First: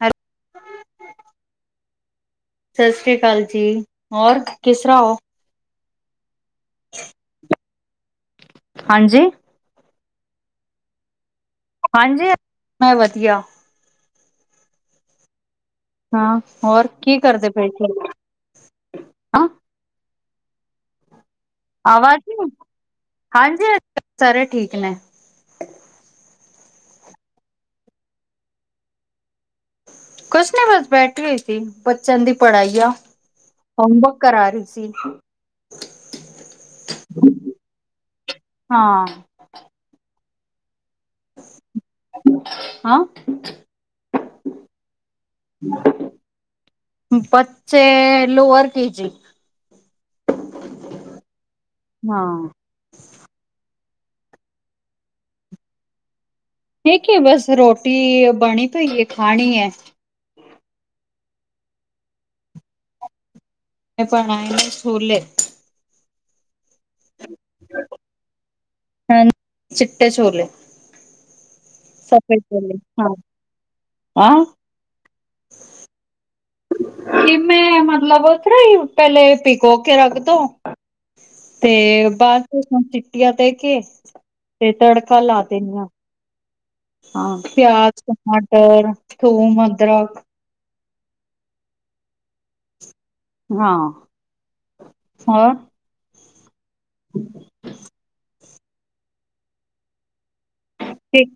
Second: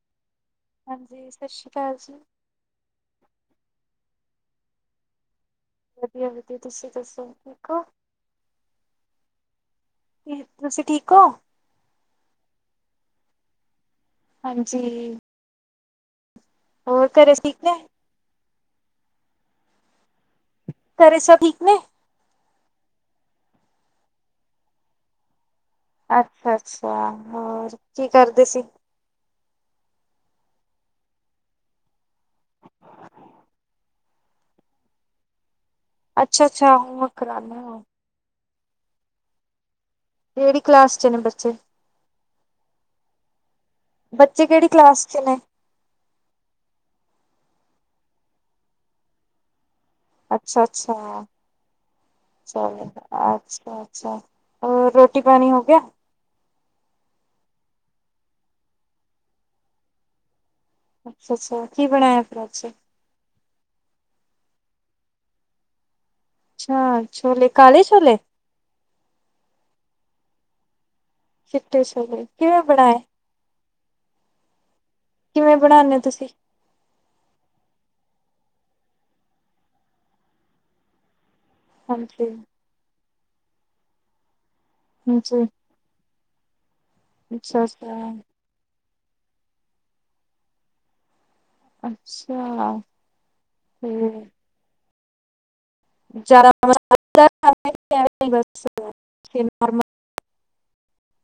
ਹ [inaudible] ਹਾਂਜੀ। ਸਤਿ ਸ਼੍ਰੀ ਅਕਾਲ ਜੀ। ਸਤਿ ਸ੍ਰੀ ਅਕਾਲ ਜੀ। ਹੋਰ ਕਿਸ ਤਰ੍ਹਾਂ ਹੋ? ਵਧੀਆ-ਵਧੀਆ। ਤੁਸੀਂ ਦੱਸੋ ਠੀਕ ਓ? ਹਾਂਜੀ। ਤੁਸੀਂ ਠੀਕ ਓ? ਹਾਂਜੀ, ਮੈਂ ਵਧੀਆ। ਹਾਂਜੀ। ਹਾਂ‌। ਹੋਰ ਕੀ ਘਰੇ ਕਰਦੇ ਠੀਕ ਪਏੇਂ ਨੇ ਸੀ? ਘਰੇ ਸਭ ਠੀਕ ਨੇ। ਆਵਾਜ਼ ਨੀਂ ਆਈ। ਹਾਂਜੀ, [inaudible] ਸਾਰੇ ਠੀਕ ਨੇ। ਅੱਛਾ ਅੱਛਾ, ਹੋਰ ਕੀ ਕਰਦੇ ਸੀ? ਕੁਛ ਨੀਂ ਬਸ, ਬੈਠੀ ਹੋਈ ਸੀ। ਬੱਚਿਆਂ ਦੀ ਪੜ੍ਹਾਈਆਂ। ਹੋਮਵਰਕ ਕਰਾ ਰੀ ਸੀ। ਅੱਛਾ ਅੱਛਾ, ਹੋਮਵਰਕ ਕਰਾਨੇਂ ਐਂ। ਹਾਂ। ਕੇੜੀ ਕਲਾਸ ਚ ਨੇ ਬੱਚੇ ਹਾਂ? ਬੱਚੇ ਕੇੜੀ ਕਲਾਸ ਚ ਨੇ। ਬੱਚੇ ਲੋਅਰ ਕੇ ਜੀ। ਅੱਛਾ, ਅੱਛਾ ਹਾਂ ਚਲੋ ਫਿਰ। ਅੱਛਾ, ਅੱਛਾ, ਹੋਰ ਰੋਟੀ-ਪਾਣੀ ਹੋ ਗਿਆ। ਠੀਕ ਐ ਬਸ, ਰੋਟੀ ਬਣੀ ਪਈ ਐ, ਖਾਣੀ ਐ। ਅੱਛਾ-ਅੱਛਾ, ਕੀ ਬਣਾਇਆ ਫਿਰ ਅਜ। ਬਣਾਏ ਨੇਂ ਛੋਲੇ ਅੱਛਾ, ਛੋਲੇ ਕਾਲੇ ਛੋਲੇ [inaudible] ਚਿੱਟੇ ਛੋਲੇ। ਚਿੱਟੇ ਛੋਲੇ, ਕਿਵੇਂ ਬਣਾਏ? ਹੈਂ? ਕਿਵੇਂ ਬਣਾਉਣੇ ਓ ਤੁਸੀਂ। ਕਿਵੇਂ, ਮਤਲਬ [unintelligible] ਪੈਲੇ ਭਿਗੋ ਕੇ ਰੱਖਦੋ। ਤੇ ਹਾਂਜੀ ਬਾਅਦ ਚੋਂ [unintelligible] ਸੀਟੀਆਂ ਦੇ ਕੇ ਤੇ ਤੜਕਾ ਲਾ ਹਾਂਜੀ ਦੇਣੀ ਆਂ। ਹਾਂ, ਪਿਆਜ, ਅੱਛਾ-ਅੱਛਾ, ਟਮਾਟਰ, ਥੂਮ, ਅਦਰਕ। ਅੱਛਾ। ਹਾਂ, ਫੇਰ ਹੋਰ? [inaudible] ਠੀਕ,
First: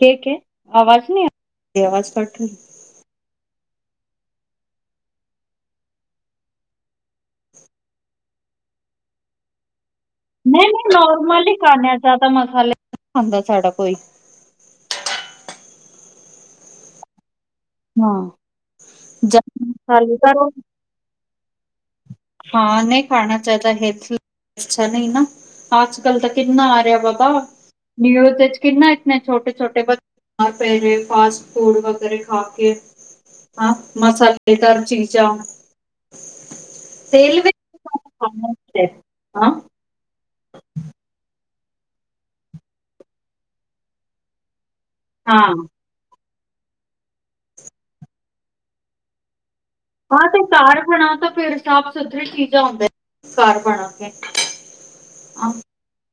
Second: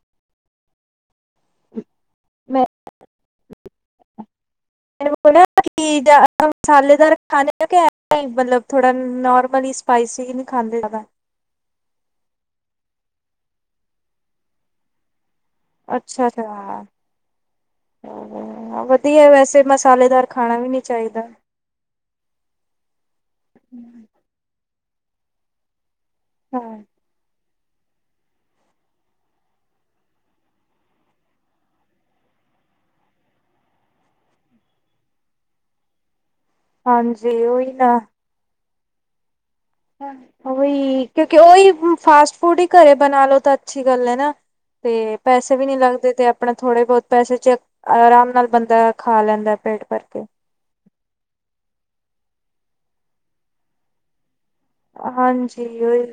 ਠੀਕ ਏ, ਆਵਾਜ਼ ਨਈਂ ਆ, ਆਵਾਜ਼ ਕਟ ਰੀ [inaudible] [unintelligible] ਮਸਾਲੇਦਾਰ ਖਾਣੇ ਆ ਕੇ ਏਵੇਂ ਈ ਮਤਲਬ ਥੋੜ੍ਹਾ ਨੋਰਮਲੀ ਸਪਾਈਸ ਨਈਂ, ਨਈਂ ਨੋਰਮਲੀ ਈ ਖਾਂਣੇ ਆਂ, ਜ਼ਿਆਦਾ ਮਸਾਲੇ ਖਾਂਦਾ ਸਾਡਾ ਕੋਈ ਅੱਛਾ, ਜਾ ਹਂ, ਵਧੀਆ ਵੈਸੇ ਮਸਾਲੇਦਾਰ ਖਾਣਾ ਵੀ ਨੀਂ ਚਾਈਦਾ। ਹਾਂ ਨਈਂ ਖਾਣਾ ਚਾਈਦਾ। ਹੈਲਥ ਲਈ ਅੱਛਾ ਨਈਂ ਨਾਂ। ਅੱਜ-ਕਲ ਤਾਂ ਕਿੰਨਾ ਹਾਂ, ਆ ਰਿਆ ਬਾਬਾ, ਨਿਊਜ਼ ਦੇਚ ਕਿੰਨਾ ਇਤਨੇ ਛੋਟੇ-ਛੋਟੇ ਬੱਚ ਦੁਪਹਿਰੇ ਫਾਸਟ ਫੂਡ ਵਗੈਰਾ ਖਾ ਕੇ ਹਾਂ ਮਸਾਲੇਦਾਰ ਚੀਜ਼ਾਂ। ਤੇਲ ਹਾਂਜੀ ਵਿੱਚ ਓਈ ਨਾਂ ਹਾਂ। ਹੈ ਉਈ, ਕਿਉਂਕਿ ਓਈ ਫਾਸਟ ਫੂਡ ਈ ਘਰੇ ਬਣਾ ਲੋ ਤਾਂ ਅੱਛੀ ਗੱਲ ਐ ਨਾਂ। ਤੇ ਹਾਂ ਪੈਸੇ ਵੀ ਨੀਂ ਲੱਗਦੇ ਤੇ ਅਪ ਆਪਣਾ ਥੋੜੇ ਬੋਤ ਪੈਸੇ ਚ, ਆਰਾਮ ਨਾਲ ਬੰਦਾ ਖਾ ਲੈਂਦਾ ਪੇਟ ਭਰ ਕੇ। ਹਾਂ ਤੇ ਘਰ ਬਣਾਓ ਤਾਂ ਫੇਰ ਸਾਫ਼ ਸੁਥਰੀ ਚੀਜ਼ਾਂ ਔਂਦਾ ਘਰ ਬਣਾ ਕੇ। ਹਾਂਜੀ ਓਈ।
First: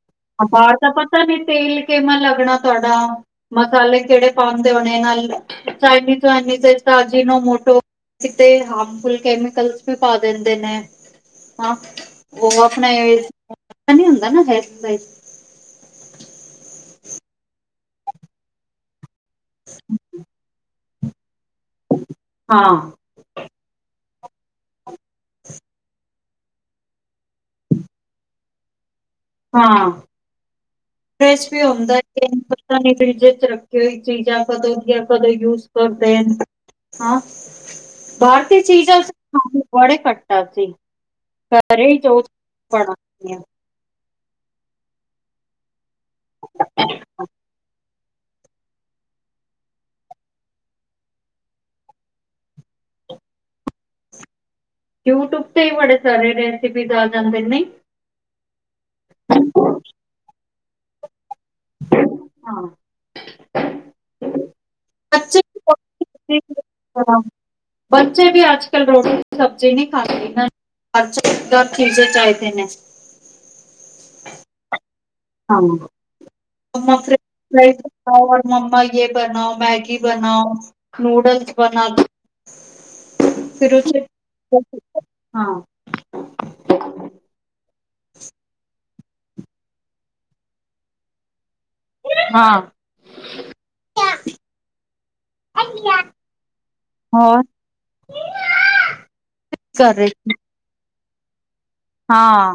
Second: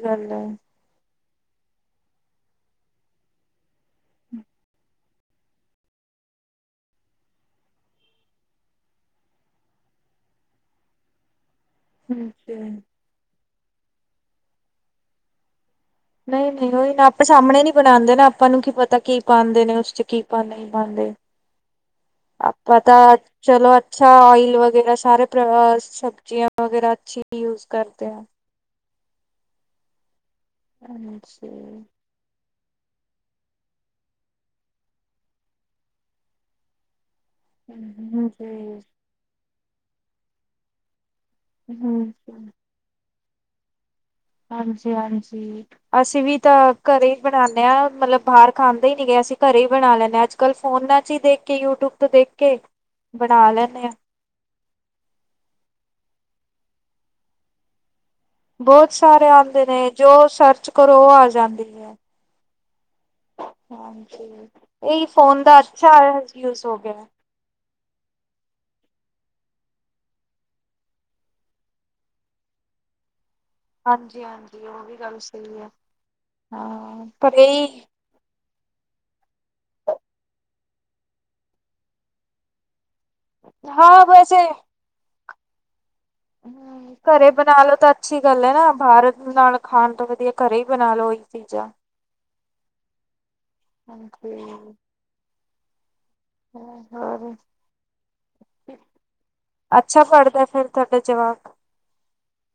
ਬਾਹ ਤਾਂ ਪਤਾ ਨੀ ਤੇਲ ਕਿਵਾਂ ਲੱਗਣਾ ਤੁਹਾਡਾ ਮਸਾਲੇ ਕਿਹੜੇ ਪਾਉਣਦੇ ਹੋਣੇ ਇਹ ਨਾਲ ਸਾਡੀ ਚਾਈਨੀਜ਼ ਚਨੀ ਤਾਜ਼ੀ ਅਜੀਨੋਮੋਟੋ ਕਿਤੇ ਹਾਰਮਫੁਲ ਕੈਮੀਕਲਸ ਵੀ ਪਾ ਦਿੰਦੇ ਨੇ ਹਾਂ ਬਹੁਤ ਨੇ ਆਪਣਾ ਨੀ ਹੁੰਦਾ ਨਾ ਨਹੀਂ -ਨਹੀਂ ਉਹੀ ਨਾ ਆਪਣੇ ਸਾਹਮਣੇ ਨੀ ਬਣਾਉਂਦੇ ਨਾ ਆਪਾਂ ਨੂੰ ਕੀ ਪਤਾ ਕੀ ਪਾਉਂਦੇ ਨੇ ਉਸ ਚ ਕੀ ਪ ਨਹੀਂ ਹਾਂ ਆਪਾਂ ਤਾਂ ਚਲੋ ਅੱਛਾ ਆਇਲ ਵਗੈਰਾ ਸਾਰੇ ਸਬਜ਼ੀਆਂ ਵਗੈਰਾ ਅੱਛੀ ਯੂਜ ਕਰਦੇ ਆ ਹਾਂ ਏਸ ਵੀ ਹਾਂਜੀ। ਹੁੰਦਾ ਤਾ ਫਰਿਜ ਚ ਰੱਖੀ ਹੋਈ ਚੀਜ਼ਾਂ ਜਿਆਦਾ ਦੇਰ ਨਹੀਂ ਆਪਾ ਯੂਜ ਕਰਦੇ ਹਾਂ ਹਮ ਬਾਹਰ ਦੀ ਚੀਜਾਂ ਚ ਬੜੇ ਘਟਾ ਸੀ ਘਰੇ ਉਹ ਹਮ ਬ [unintelligible] ਹਾਂਜੀ ਹਾਂਜੀ ਅਸੀਂ ਵੀ ਤਾਂ ਘਰੇ ਬਣਾਉਦੇ ਹਾਂ ਮਤਲਬ ਬਾਹਰ ਖਾਂਦੇ ਹੀ ਨਹੀਂ ਅਸੀਂ ਘਰੇ ਹੀ ਬਣਾ ਲੈਂਦੇ ਹਾਂ ਅੱਜ ਕੱਲ੍ਹ ਫੋਨਾਂ ਚ ਹੀ ਦੇਖ ਕੇ, ਯੂਟਿਊਬ ਤੋਂ ਦੇਖ ਕੇ। ਬਣਾ ਲੈਂਨੇ ਆ ਯੂਟਿਊਬ ਤੇ ਹੀ ਬੜੇ ਸਾਰੇ ਰੈਸਪੀਜ਼ ਆ ਜਾਂਦੇ ਨੇ ਨਈ ਬਹੁਤ ਸਾਰੇ ਆਉਂਦੇ ਨੇ ਜੋ ਸਰਚ ਕਰੋ ਉਹ ਆ ਜਾਂਦੀ ਏ ਹਾਂ ਹਾਂਜੀ ਇਹੀ ਬੱਚੇ ਫੋਨ ਦਾ ਅੱਛਾ ਯੂਜ ਹੋ ਗਿਆ। ਬੱਚੇ ਵੀ ਅੱਜ ਕੱਲ੍ਹ ਰੋਟੀ, ਸਬਜ਼ੀ ਨਹੀਂ ਖਾਂਦੇ ਹਨ ਅਜ ਕਲ ਚੀਜੇ ਚਾਹੀਦੇ ਨੇ। ਹਾਂਜੀ ਹਾਂਜੀ ਉਹ ਵੀ ਗੱਲ ਸੀ ਹਾਂ [unintelligible] ਇਹੀ ਹੋਰ ਮੰਮਾ ਯੇ ਬਣਾਓ, ਮੈਗੀ ਬਣਾਓ, ਨੂਡਲਸ ਬਣਾ ਦੇ ਫਿਰ ਉ ਚ ਹਾਂ ਵੈਸੇ ਹਾਂ ਹੂੰ ਘਰੇ ਬਣਾ ਲੋ ਤਾਂ ਅੱਛੀ ਗੱਲ ਹੈ ਨਾ ਬਾਹਰ ਨਾਲ ਖਾਣ ਤੋਂ ਵਧੀਆ ਘਰੇ ਹੀ ਬਣਾ ਲਓ ਚੀਜ਼ਾਂ ਹਾਂ ਹਾਂਜੀ ਅੱਛਾ ਹੋਰ ਕਰ ਅੱਛਾ ਰਹੇ ਪੜ੍ਹਦਾ ਫਿਰ ਤੁਹਾਡਾ ਜਵਾਕ ਹਾਂ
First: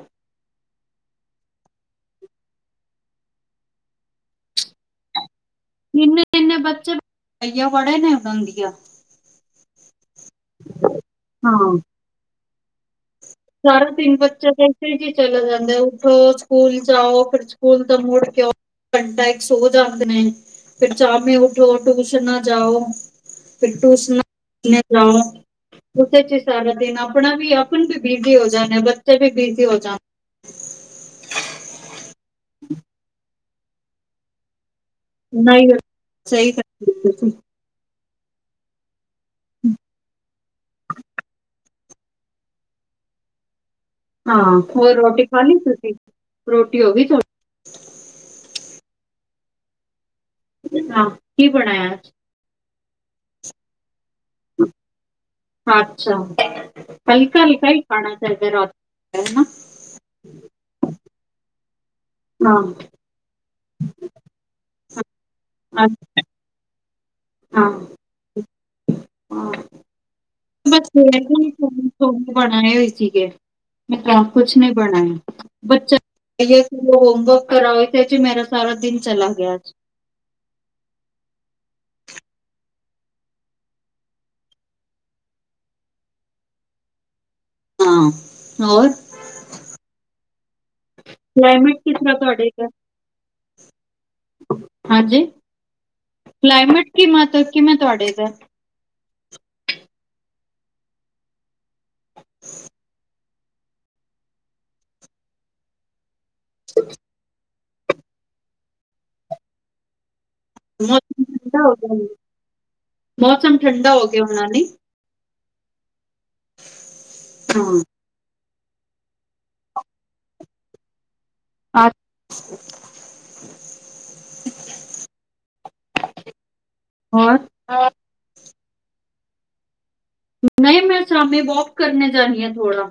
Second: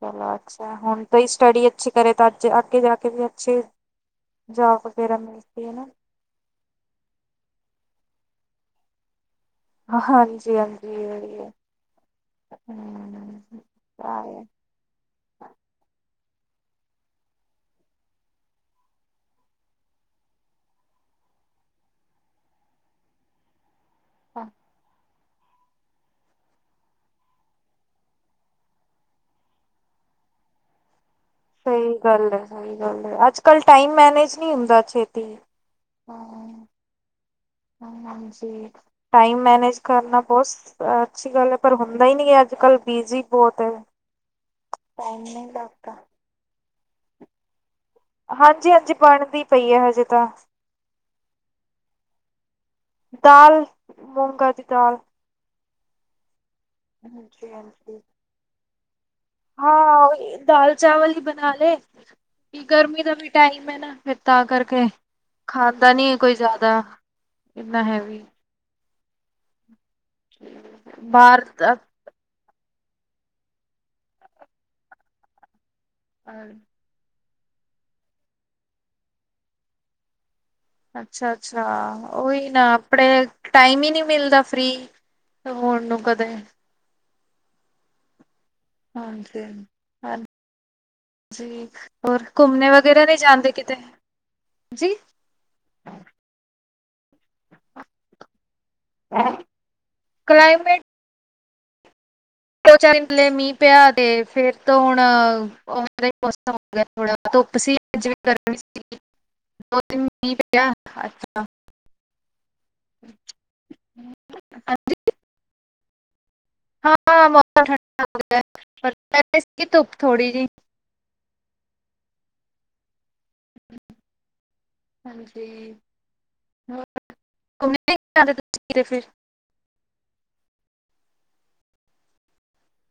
ਚਲੋ ਅੱਛਾ ਹੁਣ ਤੋਂ ਹੀ ਸਟੱਡੀ ਅੱਛੀ ਕਰੇ ਤਾਂ ਅੱਜ ਅੱਗੇ ਜਾ ਕੇ ਵੀ ਅੱਛੀ ਜੋਬ ਵਗੈਰਾ ਮਿਲਦੀ ਹੈ ਨਾ ਕਿੰਨੇ ਕਿੰਨੇ ਬੱਚੇ ਵੜੇ ਨਹੀਂ ਉਡਾਦੀਆ ਹਾਂਜੀ ਹਾਂਜੀ ਉਹੀ ਏ ਹਾਂ ਸਾਰਾ ਦਿਨ ਬੱਚੇ ਦੇ ਰੂਟੀਨ ਹੀ ਚਲੇ ਜਾਂਦੇ ਉਠੋ ਸਕੂਲ ਜਾਓ ਫਿਰ ਸਕੂਲ ਤੋ ਮੁੜ ਕੇ ਆਓ ਘੰਟਾ ਇੱਕ ਸੋ ਜਾਂਦੇ ਨੇ ਫਿਰ ਸ਼ਾਮੀ ਉੱਠੋ ਟਊਸ਼ਨਾ ਜਾਓ ਫਿਰ ਟੀਸ਼ਨਾ ਲੈ ਜਾਓ ਉਹਦੇ ਚ ਸਾਰਾ ਦਿਨ ਆਪਣਾ ਵੀ ਆਪ ਵੀ ਬਿਜ਼ੀ ਹੋ ਜਾਣੇ ਬੱਚੇ ਵੀ ਬਿਜ਼ੀ ਹੋ ਜਾਣ ਸਹੀ ਗੱਲ ਹੈ ਸਹੀ ਗੱਲ ਹੈ ਅੱਜ ਕੱਲ ਟਾਈਮ ਮੈਨੇਜ ਨਹੀਂ ਹੁੰਦਾ ਛੇ ਨਹੀਂ ਸਹੀ [inaudible] ਹ ਹਾਂਜੀ ਟਾਈਮ ਮੈਨੇਜ ਕਰਨਾ ਬਹੁਤ ਅੱਛੀ ਗੱਲ ਹੈ ਪਰ ਹੁੰਦਾ ਹੀ ਨਹੀਂ ਹੈ ਅੱਜ ਕੱਲ੍ਹ ਬਿਜੀ ਬਹੁਤ ਹੈ ਹਾਂ ਹੋਰ ਟਾਈਮ ਰੋਟੀ ਨਹੀਂ ਖਾਲੀ ਤੁਸੀਂ ਲੱਗਦਾ ਰੋਟੀ ਹੋ ਗਈ ਤੁਹਾਡੀ ਹਾਂਜੀ ਹਾਂਜੀ ਬਣਦੀ ਪਈ ਹੈ ਹਜੇ ਤਾਂ ਹਾਂ ਕੀ ਬਣਾਇਆ ਅੱਜ ਦਾਲ ਮੂੰਗਾ ਦੀ ਦਾਲ ਅੱਛਾ ਹਲਕਾ ਹਾਂਜੀ ਹਲਕਾ ਹੀ ਹਾਂਜੀ ਖਾਣਾ ਚਾਹੀਦਾ ਰਾਤ ਨੂੰ ਹਾਂ ਦਾਲ ਚਾਵਲ ਹੀ ਬਣਾ ਲੇ ਗਰਮੀ ਦਾ ਵੀ ਟਾਈਮ ਹੈ ਨਾ ਫੇਰ ਤਾਂ ਕਰਕੇ ਖਾਂਦਾ ਨੀ ਹੈ ਕੋਈ ਜ਼ਿਆਦਾ। ਹਾਂ ਇੰਨਾ ਹੈਵੀ ਹਾਂ [unintelligible] ਬਾਹਰ ਦਾ [unintelligible] ਬਣਏ ਹੋਏ ਸੀਗੇ ਮੈਂ ਤਾਂ ਕੁਛ ਨੀ ਬਣਾਇਆ ਬੱਚਾ ਹੋਮਵਰਕ ਕਰਾਓਣ ਵਿਚ ਮੇਰਾ ਸਾਰਾ ਦਿਨ ਚਲਾ ਗਿਆ ਅੱਜ। ਅੱਛਾ ਅੱਛਾ ਓਹੀ ਨਾ ਆਪਣੇ ਟਾਈਮ ਹੀ ਨਹੀਂ ਮਿਲਦਾ ਫਰੀ ਹੋਣ ਨੂੰ ਕਦੇ। ਹਾਂ। ਹੋਰ ਹਾਂਜੀ ਹਾਂਜੀ ਕਲਾਈਮੇਟ ਕਿਸ ਤਰ੍ਹਾਂ ਹੋਰ ਤੁਹਾਡੇ ਦਾ ਘੁੰਮਣੇ ਵਾਸਤੇ ਵੀਰੇ ਨਹੀਂ ਜਾਂਦੇ ਕਿਤੇ? ਜੀ ਹਾਂਜੀ ਕਲਾਈਮੇਟ ਕੀ ਮਾਤਰਾ ਕਿਵੇਂ ਤੁਹਾਡੇ ਇਧਰ? ਕਲਾਈਮੇਟ ਦੋ [unintelligible] ਮੀਂਹ ਪਿਆ ਤੇ ਫੇਰ ਤੋਂ ਹੁਣ ਉਦਾ ਦਾ ਹੋ ਗਿਆ ਥੋੜਾ ਧੁੱਪ ਸੀ [unintelligible] ਗਰਮੀ ਸੀ ਦੋ ਦਿਨ ਮੀਂਹ ਪਿਆ ਮੌਸਮ ਅੱਛਾ ਠੰਡਾ ਹੋ ਗਿਆ ਮੌਸਮ ਠੰਡਾ ਹੋ ਗਿਆ ਹੋਣਾ ਨੀ। ਹਾਂ ਮੌਸਮ ਹਾਂ ਠੰਡਾ ਹੋ ਗਿਆ ਪਰ ਨਿਕਲੀ ਸੀ ਧੁੱਪ ਥੋੜੀ ਜਿਹੀ। [unintelligible] ਹਾਂਜੀ ਹੋਰ [unintelligible] ਨਹੀਂ ਮੈ ਸ਼ਾਮੀ ਵੋਕ ਕਰਨੇ ਜਾਨੀ ਆ ਥੋੜ੍ਹਾ।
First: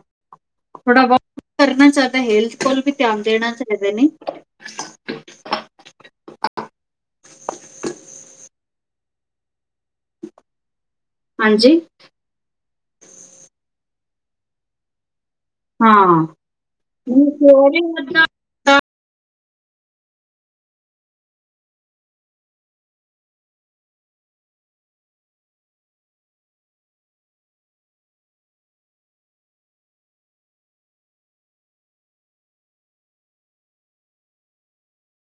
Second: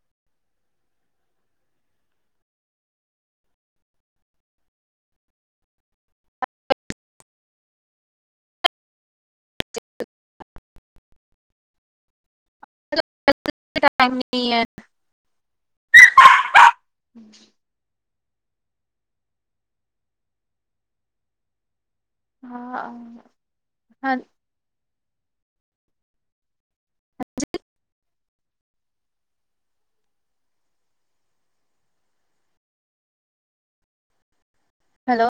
ਥੋੜਾ ਬਹੁਤ ਕਰਨਾ ਚਾਹੀਦਾ ਹੈਲਥ ਕੋਲ ਵੀ ਧਿਆਨ ਦੇਣਾ ਚਾਹੀਦਾ ਨੀ? ਹਾਂਜੀ? [unintelligible] ਟਾਈਮ ਨਹੀਂ ਹੈ। ਹਾਂ [unintelligible] ਹਾਂ ਹਾਂ ਹੈਲੋ?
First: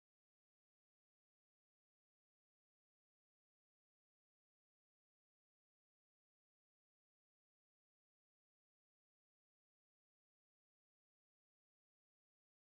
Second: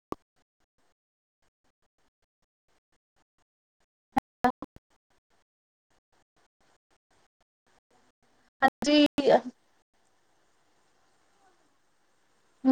ਹਾਂਜੀ ਆ।